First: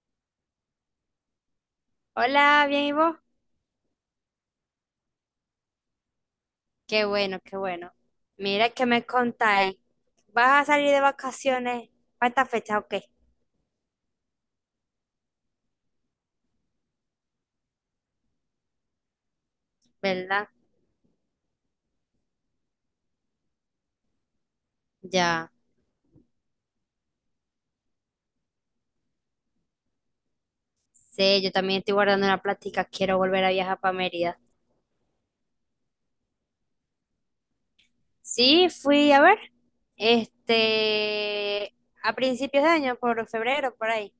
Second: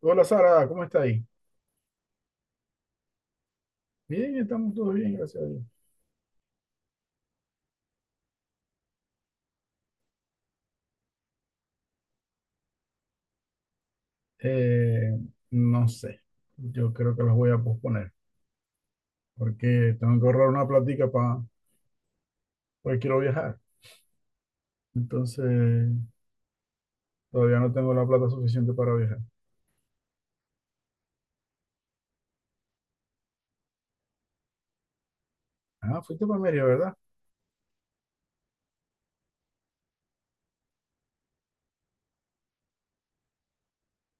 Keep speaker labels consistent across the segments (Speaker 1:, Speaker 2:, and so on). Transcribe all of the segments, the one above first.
Speaker 1: Hola Sara, ¿cómo está ahí?
Speaker 2: Hola, bien, ¿y vos?
Speaker 1: Bien, estamos todos bien, gracias a Dios.
Speaker 2: Qué bueno, qué bueno. Mira que me contáis. ¿Vas a salir de vacaciones para esta fecha o qué?
Speaker 1: Eh, no sé, yo creo que los voy a posponer porque tengo que ahorrar
Speaker 2: ¿Verdad?
Speaker 1: una platica para, porque quiero viajar. Entonces,
Speaker 2: Ya
Speaker 1: todavía no tengo la plata suficiente para viajar.
Speaker 2: sí. Yo también estoy guardando una plática. Quiero volver a viajar para Mérida.
Speaker 1: Ah, fuiste para Mérida, ¿verdad?
Speaker 2: Sí, fui a ver. Este, a principios de año, por febrero, por ahí.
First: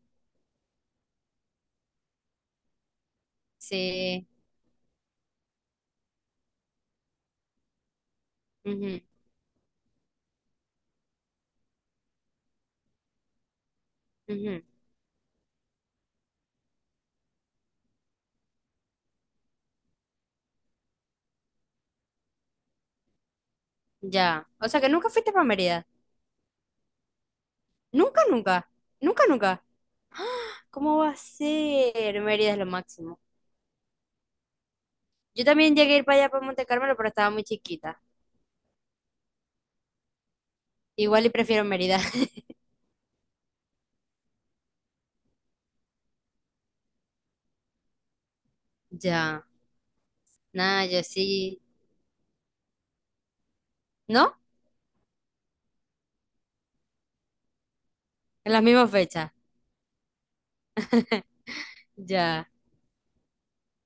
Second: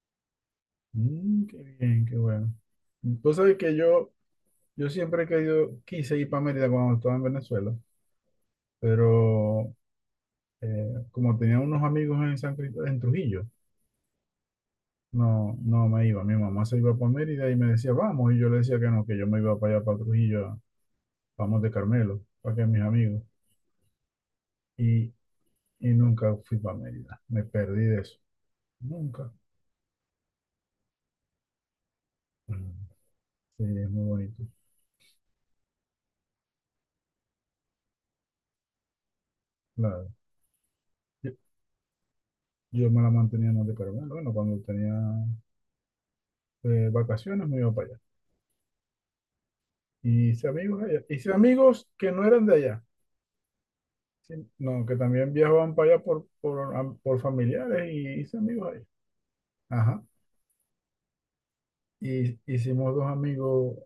Speaker 1: Mm, qué bien, qué bueno. Tú sabes que yo,
Speaker 2: Sí.
Speaker 1: yo siempre he querido, quise ir para Mérida cuando estaba en Venezuela,
Speaker 2: Ujú,
Speaker 1: pero como tenía unos amigos en San Cristóbal, en Trujillo.
Speaker 2: ujú.
Speaker 1: No, no me iba. Mi mamá se iba para Mérida y me decía, vamos. Y yo le decía que no, que yo me iba para allá, para Trujillo, vamos de Carmelo, para que mis amigos.
Speaker 2: Ya. O sea que nunca
Speaker 1: Y,
Speaker 2: fuiste para Mérida.
Speaker 1: y nunca fui para Mérida. Me perdí de eso.
Speaker 2: Nunca, nunca. Nunca,
Speaker 1: Nunca.
Speaker 2: nunca. ¿Cómo va a ser? Mérida es lo
Speaker 1: Mm.
Speaker 2: máximo.
Speaker 1: Sí, es muy bonito.
Speaker 2: Yo también llegué a ir para allá, para Monte Carmelo, pero estaba muy chiquita.
Speaker 1: Claro.
Speaker 2: Igual y
Speaker 1: Yo,
Speaker 2: prefiero Mérida.
Speaker 1: yo me la mantenía más de Carmelo. Bueno, cuando tenía vacaciones me iba para allá.
Speaker 2: Ya.
Speaker 1: Y hice amigos
Speaker 2: Nada,
Speaker 1: allá.
Speaker 2: yo
Speaker 1: Hice
Speaker 2: sí.
Speaker 1: amigos que no eran de allá. Sí,
Speaker 2: ¿No?
Speaker 1: no, que también viajaban para allá por familiares y hice
Speaker 2: En las
Speaker 1: amigos allá.
Speaker 2: mismas fechas.
Speaker 1: Ajá. Y
Speaker 2: Ya.
Speaker 1: hicimos dos amigos,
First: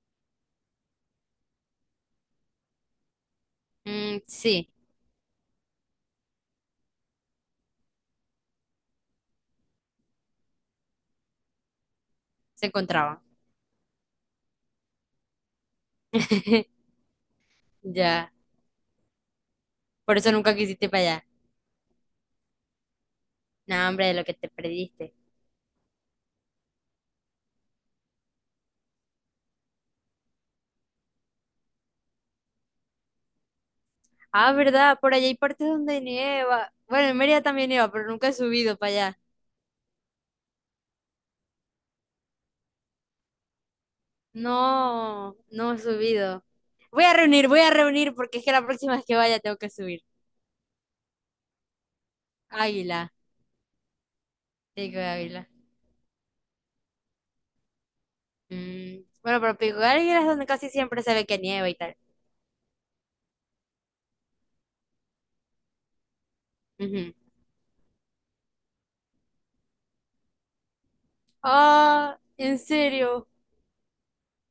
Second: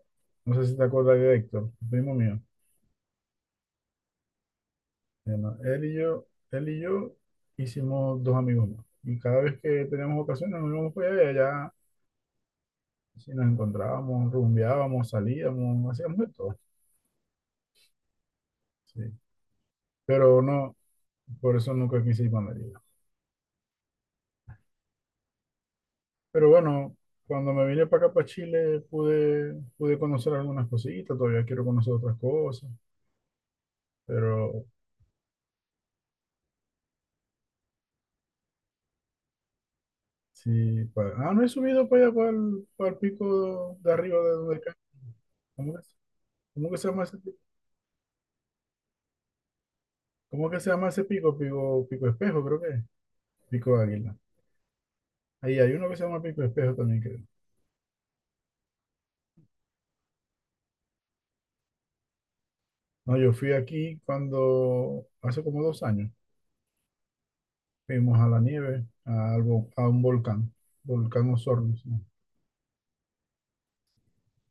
Speaker 1: no sé si te acuerdas de Héctor, primo mío.
Speaker 2: Mm, sí,
Speaker 1: Se Él y yo hicimos dos amigos más. Y cada vez que teníamos ocasiones, nos íbamos para allá, y allá,
Speaker 2: se encontraban.
Speaker 1: sí, nos encontrábamos, rumbeábamos, salíamos, hacíamos de todo.
Speaker 2: Ya.
Speaker 1: Sí.
Speaker 2: Por eso
Speaker 1: Pero
Speaker 2: nunca
Speaker 1: no,
Speaker 2: quisiste ir para allá.
Speaker 1: por eso nunca quise ir para Mérida.
Speaker 2: No, hombre, de lo que te perdiste.
Speaker 1: Pero bueno, cuando me vine para acá, para Chile, pude conocer algunas cositas, todavía quiero conocer otras cosas,
Speaker 2: Ah,
Speaker 1: pero
Speaker 2: ¿verdad? Por allá hay partes donde nieva. Bueno, en Mérida también nieva, pero nunca he subido para allá.
Speaker 1: sí, no he subido para allá, para el pico de arriba de donde cae.
Speaker 2: No,
Speaker 1: ¿Cómo
Speaker 2: no he
Speaker 1: que,
Speaker 2: subido.
Speaker 1: ¿cómo que se
Speaker 2: Voy
Speaker 1: llama
Speaker 2: a
Speaker 1: ese,
Speaker 2: reunir, voy a reunir porque es que la próxima vez que vaya tengo que subir.
Speaker 1: cómo que se llama ese pico? Pico espejo, creo que es.
Speaker 2: Águila,
Speaker 1: Pico águila.
Speaker 2: digo águila.
Speaker 1: Ahí hay uno que se llama pico espejo también, creo.
Speaker 2: Mm, bueno, pero Pico Galera es donde casi siempre se ve que nieva y tal.
Speaker 1: No, yo fui aquí cuando, hace como 2 años,
Speaker 2: Ujú.
Speaker 1: fuimos a la nieve, a, algo, a un volcán, volcán Osorno. Se
Speaker 2: Ah, ¿en serio?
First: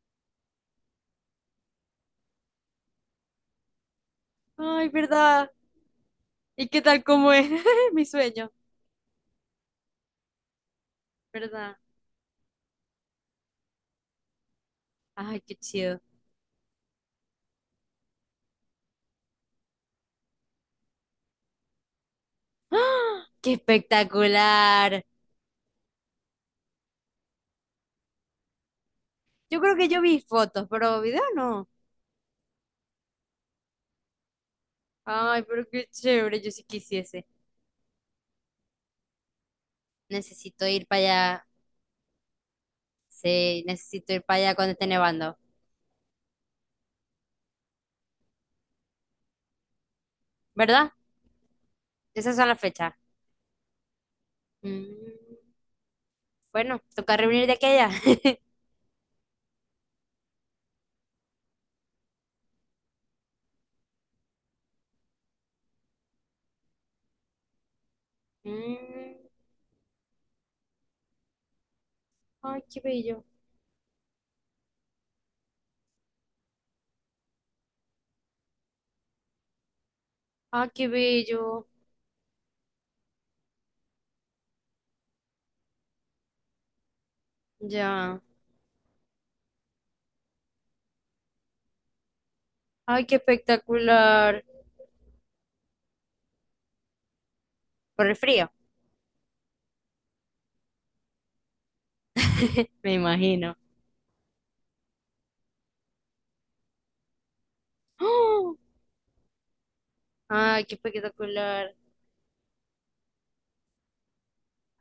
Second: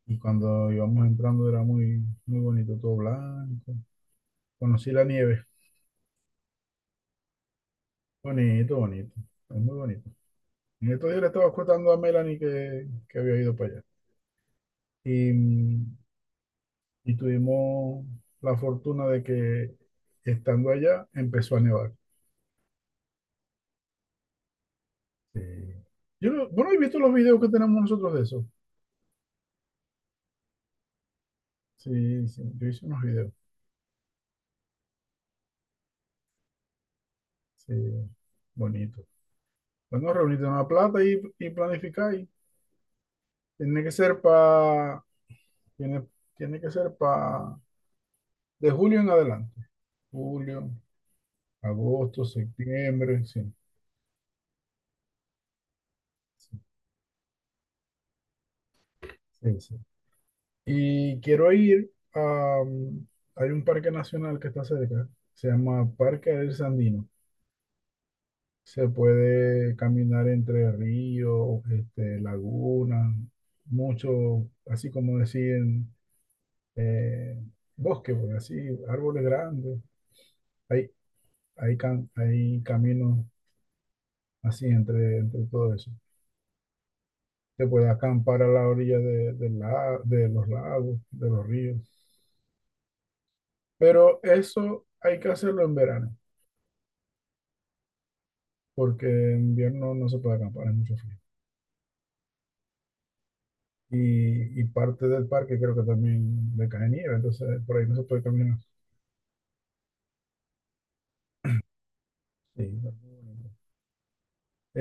Speaker 1: Y cuando íbamos entrando era muy bonito, todo blanco.
Speaker 2: Ay,
Speaker 1: Conocí la nieve.
Speaker 2: ¿verdad? ¿Y qué tal cómo es? Mi sueño,
Speaker 1: Bonito, bonito. Es muy bonito. En estos días le estaba
Speaker 2: ¿verdad?
Speaker 1: contando a Melanie que había ido para allá. Y,
Speaker 2: Ay, qué chido.
Speaker 1: y tuvimos la fortuna de que estando allá empezó a nevar.
Speaker 2: ¡Ah! ¡Qué espectacular!
Speaker 1: Sí. Yo no, bueno, he visto los videos que tenemos nosotros de eso.
Speaker 2: Yo creo que yo vi fotos, pero video no.
Speaker 1: Sí, sí, yo hice unos videos.
Speaker 2: Ay, pero qué chévere, yo sí quisiese.
Speaker 1: Sí, bonito. Bueno, reunirte
Speaker 2: Necesito
Speaker 1: una
Speaker 2: ir para
Speaker 1: plata
Speaker 2: allá.
Speaker 1: y planificar.
Speaker 2: Sí,
Speaker 1: Tiene que
Speaker 2: necesito
Speaker 1: ser
Speaker 2: ir para allá cuando esté
Speaker 1: para,
Speaker 2: nevando,
Speaker 1: tiene, tiene que ser para, de julio en adelante. Julio,
Speaker 2: ¿verdad?
Speaker 1: agosto,
Speaker 2: Esas son las fechas.
Speaker 1: septiembre, sí.
Speaker 2: Mm,
Speaker 1: Sí,
Speaker 2: bueno, toca reunir de aquella.
Speaker 1: sí, sí. Y quiero ir a... hay un parque nacional que está cerca, se llama Parque del Sandino. Se
Speaker 2: Mm.
Speaker 1: puede caminar entre ríos, este,
Speaker 2: Ay, qué
Speaker 1: lagunas,
Speaker 2: bello.
Speaker 1: mucho, así como decían, eh, bosque, pues, así, árboles grandes.
Speaker 2: Ay, qué
Speaker 1: Hay,
Speaker 2: bello.
Speaker 1: hay, cam hay caminos así entre todo eso. Se puede
Speaker 2: Ya.
Speaker 1: acampar a la orilla de los lagos, de los ríos.
Speaker 2: Ay, qué
Speaker 1: Pero
Speaker 2: espectacular.
Speaker 1: eso hay que hacerlo en verano,
Speaker 2: Por el frío.
Speaker 1: porque en invierno no se puede acampar, es mucho frío.
Speaker 2: Me imagino.
Speaker 1: Y parte del parque creo que también le cae nieve, entonces por ahí no se puede
Speaker 2: ¡Oh!
Speaker 1: caminar.
Speaker 2: Ay, qué espectacular.
Speaker 1: Sí, está muy bonito.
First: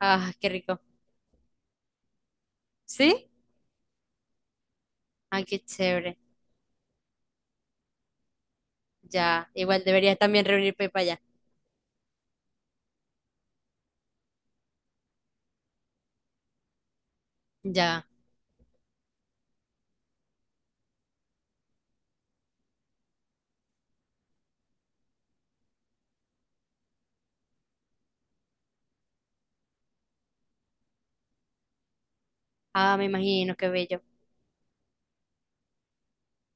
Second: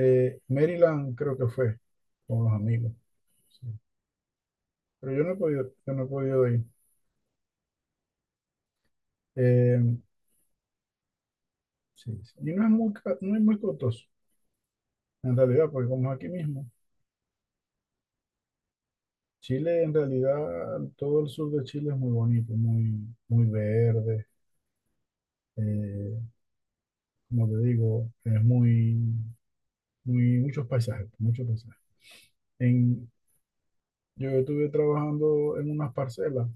Speaker 2: Ah, qué rico.
Speaker 1: Maryland creo que fue con los amigos,
Speaker 2: ¿Sí?
Speaker 1: sí.
Speaker 2: Ay, qué
Speaker 1: Yo no he
Speaker 2: chévere.
Speaker 1: podido ir.
Speaker 2: Ya.
Speaker 1: Eh,
Speaker 2: Igual deberías también reunirte para allá.
Speaker 1: sí, sí. Y no es muy, no es muy costoso, en realidad, porque como es aquí mismo,
Speaker 2: Ya.
Speaker 1: Chile en realidad, todo el sur de Chile es muy bonito, muy, muy verde. eh, como te digo, es muchos paisajes, muchos paisajes.
Speaker 2: Ah, me
Speaker 1: En,
Speaker 2: imagino, qué bello.
Speaker 1: Yo estuve trabajando en unas parcelas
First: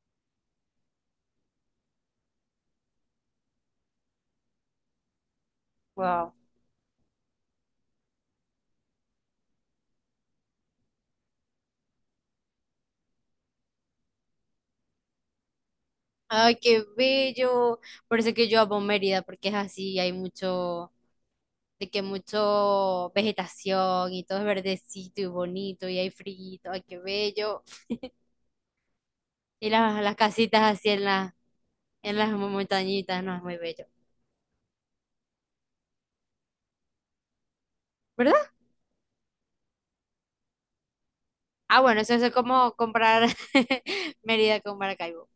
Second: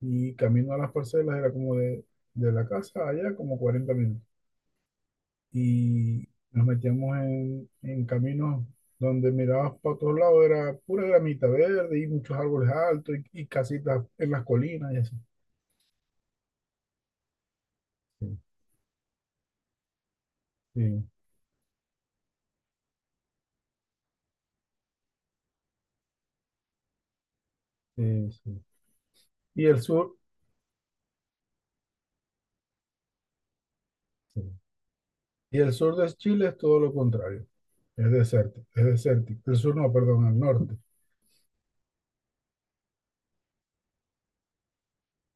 Speaker 1: y camino a las parcelas era de la casa allá como 40 minutos. Y
Speaker 2: Wow.
Speaker 1: nos metíamos en caminos donde mirabas para todos lados, era pura gramita verde y muchos árboles altos y casitas en las colinas y así.
Speaker 2: Ay, qué bello. Por eso
Speaker 1: Sí,
Speaker 2: que yo amo Mérida, porque es así, hay mucho,
Speaker 1: sí,
Speaker 2: de que mucho vegetación y todo es verdecito y bonito y hay frío. Ay, qué bello.
Speaker 1: sí, sí, y
Speaker 2: Y
Speaker 1: el
Speaker 2: las,
Speaker 1: sur,
Speaker 2: las casitas así en, en las montañitas, no, es muy bello.
Speaker 1: sí, y el sur de Chile es todo lo contrario, es
Speaker 2: ¿Verdad?
Speaker 1: desértico, es desértico. El sur no, perdón, el norte.
Speaker 2: Ah, bueno, eso es como comprar Mérida con Maracaibo.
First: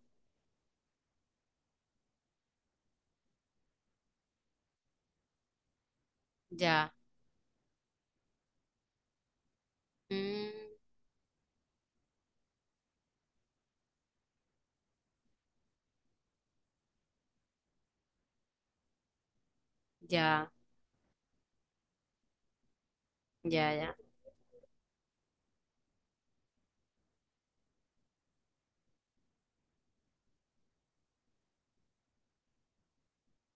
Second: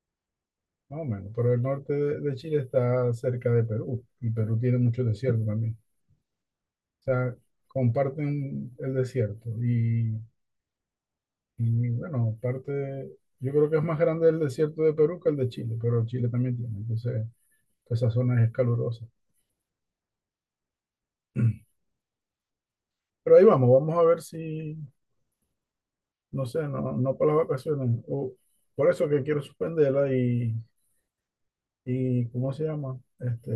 Speaker 1: Más o menos, pero el norte de Chile está cerca de Perú y Perú tiene mucho desierto también.
Speaker 2: Ya.
Speaker 1: O sea, comparten el desierto
Speaker 2: Mm,
Speaker 1: bueno, parte, yo creo que es más grande el desierto de Perú que el de Chile, pero Chile también tiene, entonces esa zona es calurosa.
Speaker 2: ya,
Speaker 1: Pero ahí vamos, vamos
Speaker 2: ya.
Speaker 1: a ver si, no sé, no, no para las vacaciones, o por eso que quiero suspenderla y ¿cómo se llama? Este,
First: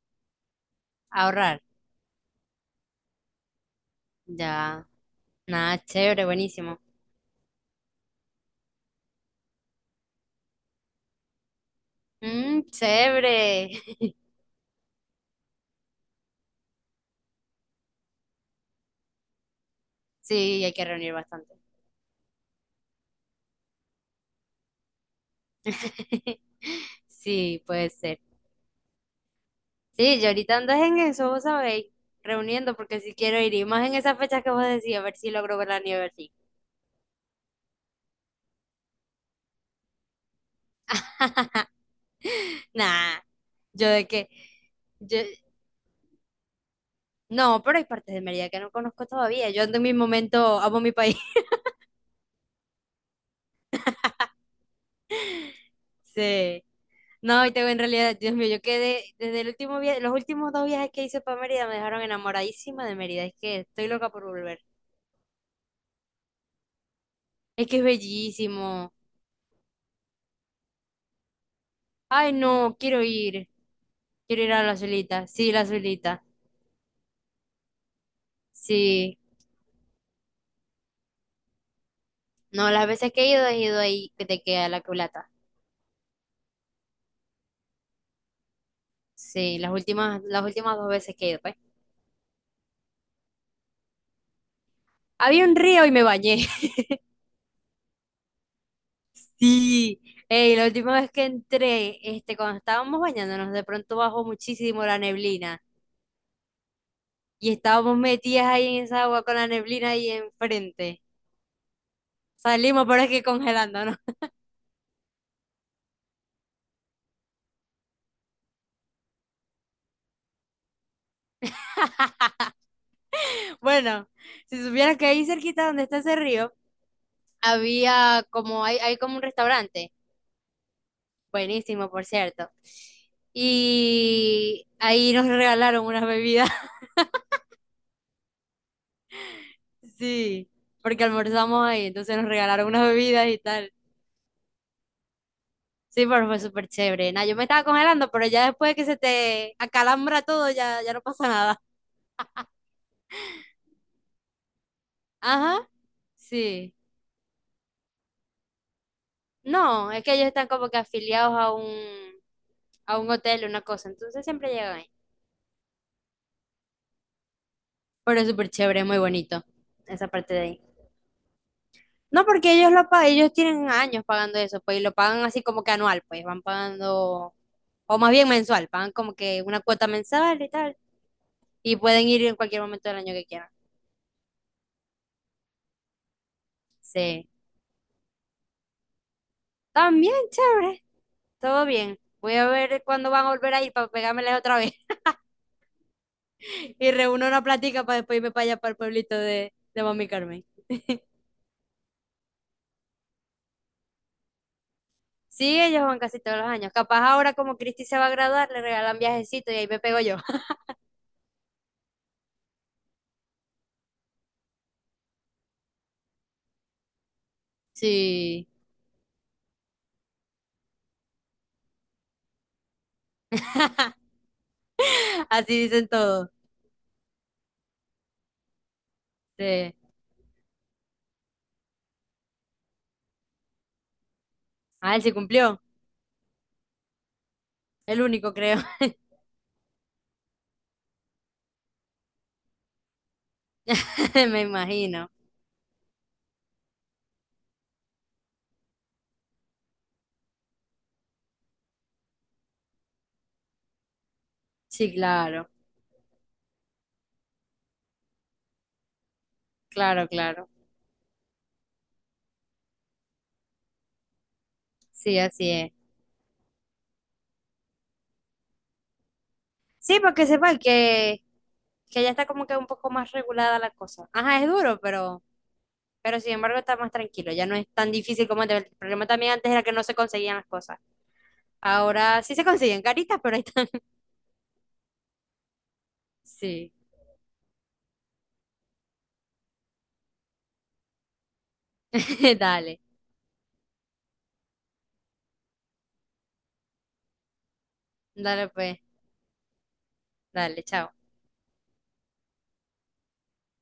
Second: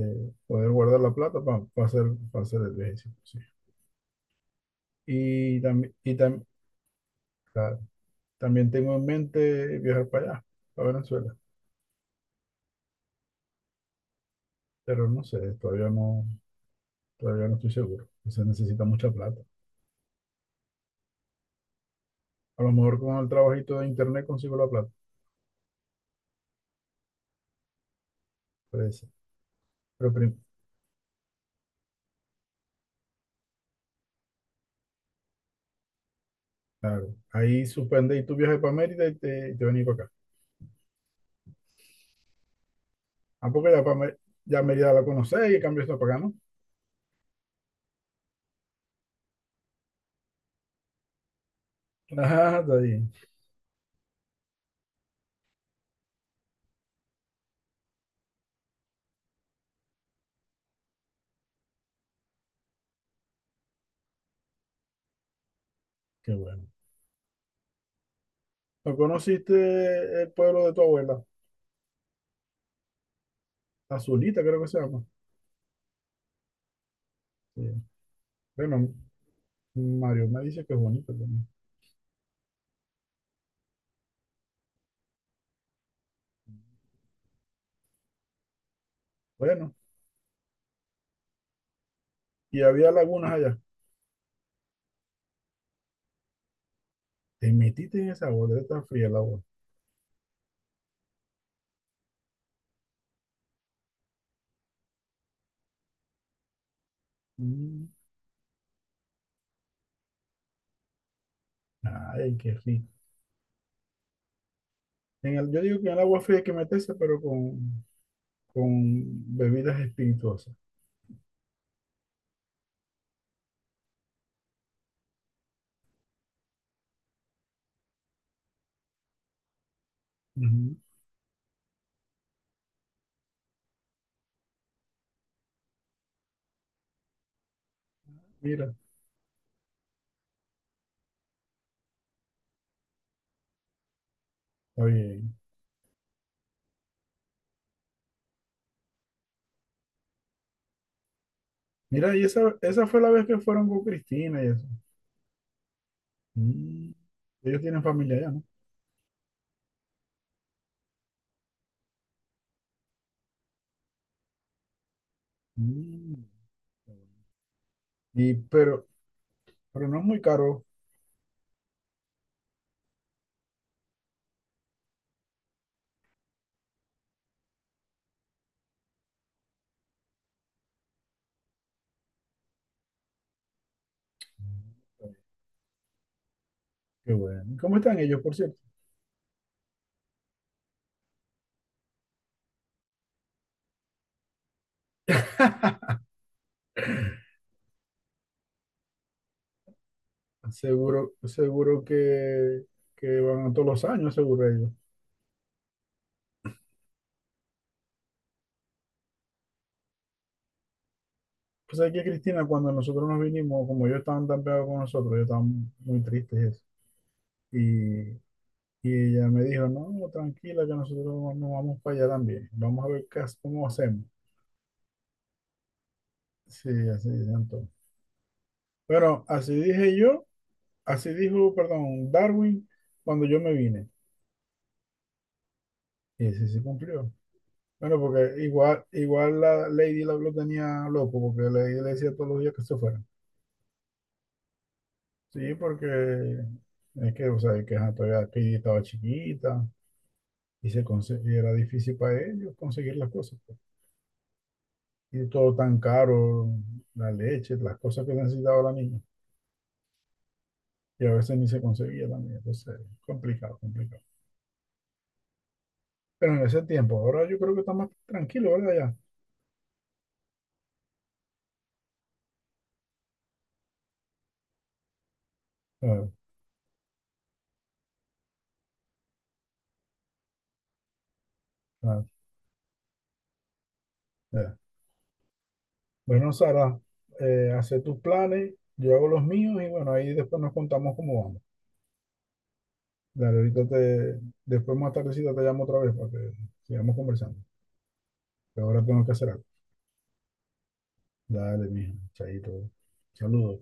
Speaker 1: poder guardar la plata
Speaker 2: Ahorrar.
Speaker 1: para hacer, pa hacer el viaje. Sí.
Speaker 2: Ya. Nada,
Speaker 1: Y
Speaker 2: chévere,
Speaker 1: también,
Speaker 2: buenísimo.
Speaker 1: también tengo en mente viajar para allá, para Venezuela,
Speaker 2: Mm, chévere.
Speaker 1: pero no sé, todavía no estoy seguro. Se necesita mucha plata.
Speaker 2: Sí, hay que reunir bastante.
Speaker 1: A lo mejor con el trabajito de internet consigo la plata,
Speaker 2: Sí, puede ser.
Speaker 1: puede ser. Pero
Speaker 2: Sí, yo ahorita ando en eso, vos sabéis, reuniendo, porque si quiero ir, y más en esas fechas que vos decís, a ver si logro ver la nieve así.
Speaker 1: claro, ahí suspende y tu viaje para Mérida y te venís para acá.
Speaker 2: Nah.
Speaker 1: Ah, porque ya,
Speaker 2: Yo de que,
Speaker 1: Ya Mérida la
Speaker 2: yo,
Speaker 1: conocés y en cambio está para acá, ¿no?
Speaker 2: no, pero hay partes de Mérida que no conozco todavía. Yo ando en mi momento, amo mi país.
Speaker 1: Ah, está bien.
Speaker 2: Sí. No, y tengo en realidad, Dios mío, yo quedé desde el último viaje, los últimos dos viajes que hice para Mérida me dejaron enamoradísima de Mérida. Es que estoy loca por volver.
Speaker 1: Qué bueno.
Speaker 2: Es que es bellísimo.
Speaker 1: ¿No conociste el pueblo de tu abuela?
Speaker 2: Ay, no, quiero ir.
Speaker 1: Azulita,
Speaker 2: Quiero ir
Speaker 1: creo
Speaker 2: a
Speaker 1: que
Speaker 2: la
Speaker 1: se llama.
Speaker 2: Zulita. Sí, la Zulita.
Speaker 1: Sí. Bueno,
Speaker 2: Sí.
Speaker 1: Mario me dice que es bonito también.
Speaker 2: No, las veces que he ido ahí que te queda la culata. Sí, las
Speaker 1: Bueno,
Speaker 2: últimas, las últimas dos veces que he ido, pues.
Speaker 1: y había lagunas allá.
Speaker 2: Había un río y me bañé.
Speaker 1: Te metiste en esa agua, debe estar fría el agua.
Speaker 2: Sí, ey, la última vez que entré, cuando estábamos bañándonos, de pronto bajó muchísimo la neblina y
Speaker 1: Mm,
Speaker 2: estábamos metidas ahí en esa agua con la neblina ahí enfrente.
Speaker 1: ay, qué
Speaker 2: Salimos,
Speaker 1: rico.
Speaker 2: pero es que congelándonos.
Speaker 1: En el- yo digo que en el agua fría hay que meterse, pero con bebidas espirituosas.
Speaker 2: Bueno, si supieras que ahí cerquita donde está ese río, hay como un restaurante,
Speaker 1: Ujú.
Speaker 2: buenísimo, por cierto. Y ahí nos regalaron unas bebidas,
Speaker 1: Mira,
Speaker 2: sí, porque almorzamos ahí, entonces nos regalaron unas bebidas y tal.
Speaker 1: está bien.
Speaker 2: Sí, pero fue súper chévere. Nah, yo me estaba congelando, pero ya después que se te acalambra todo, ya no pasa nada.
Speaker 1: Mira, y esa fue la vez que fueron con Cristina y eso.
Speaker 2: Ajá, sí.
Speaker 1: Mm, ellos tienen familia allá, ¿no?
Speaker 2: No, es que ellos están como que afiliados a a un hotel, una cosa, entonces siempre llegan ahí.
Speaker 1: Mm,
Speaker 2: Pero es
Speaker 1: Y,
Speaker 2: súper chévere,
Speaker 1: pero,
Speaker 2: muy bonito
Speaker 1: pero no es
Speaker 2: esa
Speaker 1: muy
Speaker 2: parte de ahí.
Speaker 1: caro.
Speaker 2: No, porque ellos lo pagan, ellos tienen años pagando eso, pues, y lo pagan así como que anual, pues, van pagando, o más bien mensual, pagan como que una cuota mensual y tal, y pueden ir en cualquier momento del año que quieran.
Speaker 1: Qué
Speaker 2: Sí,
Speaker 1: bueno. ¿Cómo están ellos, por cierto?
Speaker 2: también chévere. Todo bien. Voy a ver cuándo van a volver a ir para pegármeles otra vez. Y reúno una plática para después irme para allá, para el pueblito de, Mami Carmen.
Speaker 1: Seguro, que van todos los años, seguro ellos.
Speaker 2: Sí, ellos van casi todos los años. Capaz ahora como Cristi se va a graduar, le regalan viajecito y ahí me pego yo.
Speaker 1: Pues aquí Cristina, cuando nosotros nos vinimos, como yo estaban tan pegados con nosotros, yo estaba muy triste y eso. Y,
Speaker 2: Sí.
Speaker 1: y ella me dijo, no, no, tranquila, que nosotros nos vamos para allá también. Vamos a ver qué, cómo hacemos.
Speaker 2: Así dicen todos.
Speaker 1: Sí, así dicen todos. Pero así
Speaker 2: Sí.
Speaker 1: dije yo, así dijo, perdón, Darwin, cuando yo me vine.
Speaker 2: Ah, él sí cumplió.
Speaker 1: Y ese sí se cumplió. Bueno,
Speaker 2: El único,
Speaker 1: porque
Speaker 2: creo.
Speaker 1: igual, igual la Lady lo tenía loco, porque le decía todos los días que se fuera.
Speaker 2: Me imagino.
Speaker 1: Sí, porque es que, o sea, que ajá, todavía aquí estaba chiquita, y era difícil para ellos conseguir las cosas, pues.
Speaker 2: Sí,
Speaker 1: Y
Speaker 2: claro.
Speaker 1: todo tan caro, la leche, las cosas que necesitaba la niña.
Speaker 2: Claro, claro.
Speaker 1: Y a veces ni se conseguía la niña. Entonces, complicado, complicado.
Speaker 2: Sí, así es.
Speaker 1: Pero en ese tiempo, ahora yo creo que está más tranquilo, ¿verdad?
Speaker 2: Sí, porque sepan que ya está como que un poco más regulada la cosa. Ajá, es duro,
Speaker 1: Ya.
Speaker 2: pero sin embargo está más tranquilo, ya no es tan difícil como antes. El problema también antes era que no se conseguían las cosas.
Speaker 1: Ah,
Speaker 2: Ahora sí se consiguen caritas, pero ahí están.
Speaker 1: ya. Bueno,
Speaker 2: Sí,
Speaker 1: Sara, hace tus planes, yo hago los míos y bueno, ahí después nos contamos cómo vamos.
Speaker 2: dale,
Speaker 1: Dale, después más tardecita te llamo otra vez para que sigamos conversando.
Speaker 2: dale
Speaker 1: Que
Speaker 2: pues,
Speaker 1: ahora tengo que hacer algo.
Speaker 2: dale, chao.
Speaker 1: Dale, mijo, chaito. Saludos.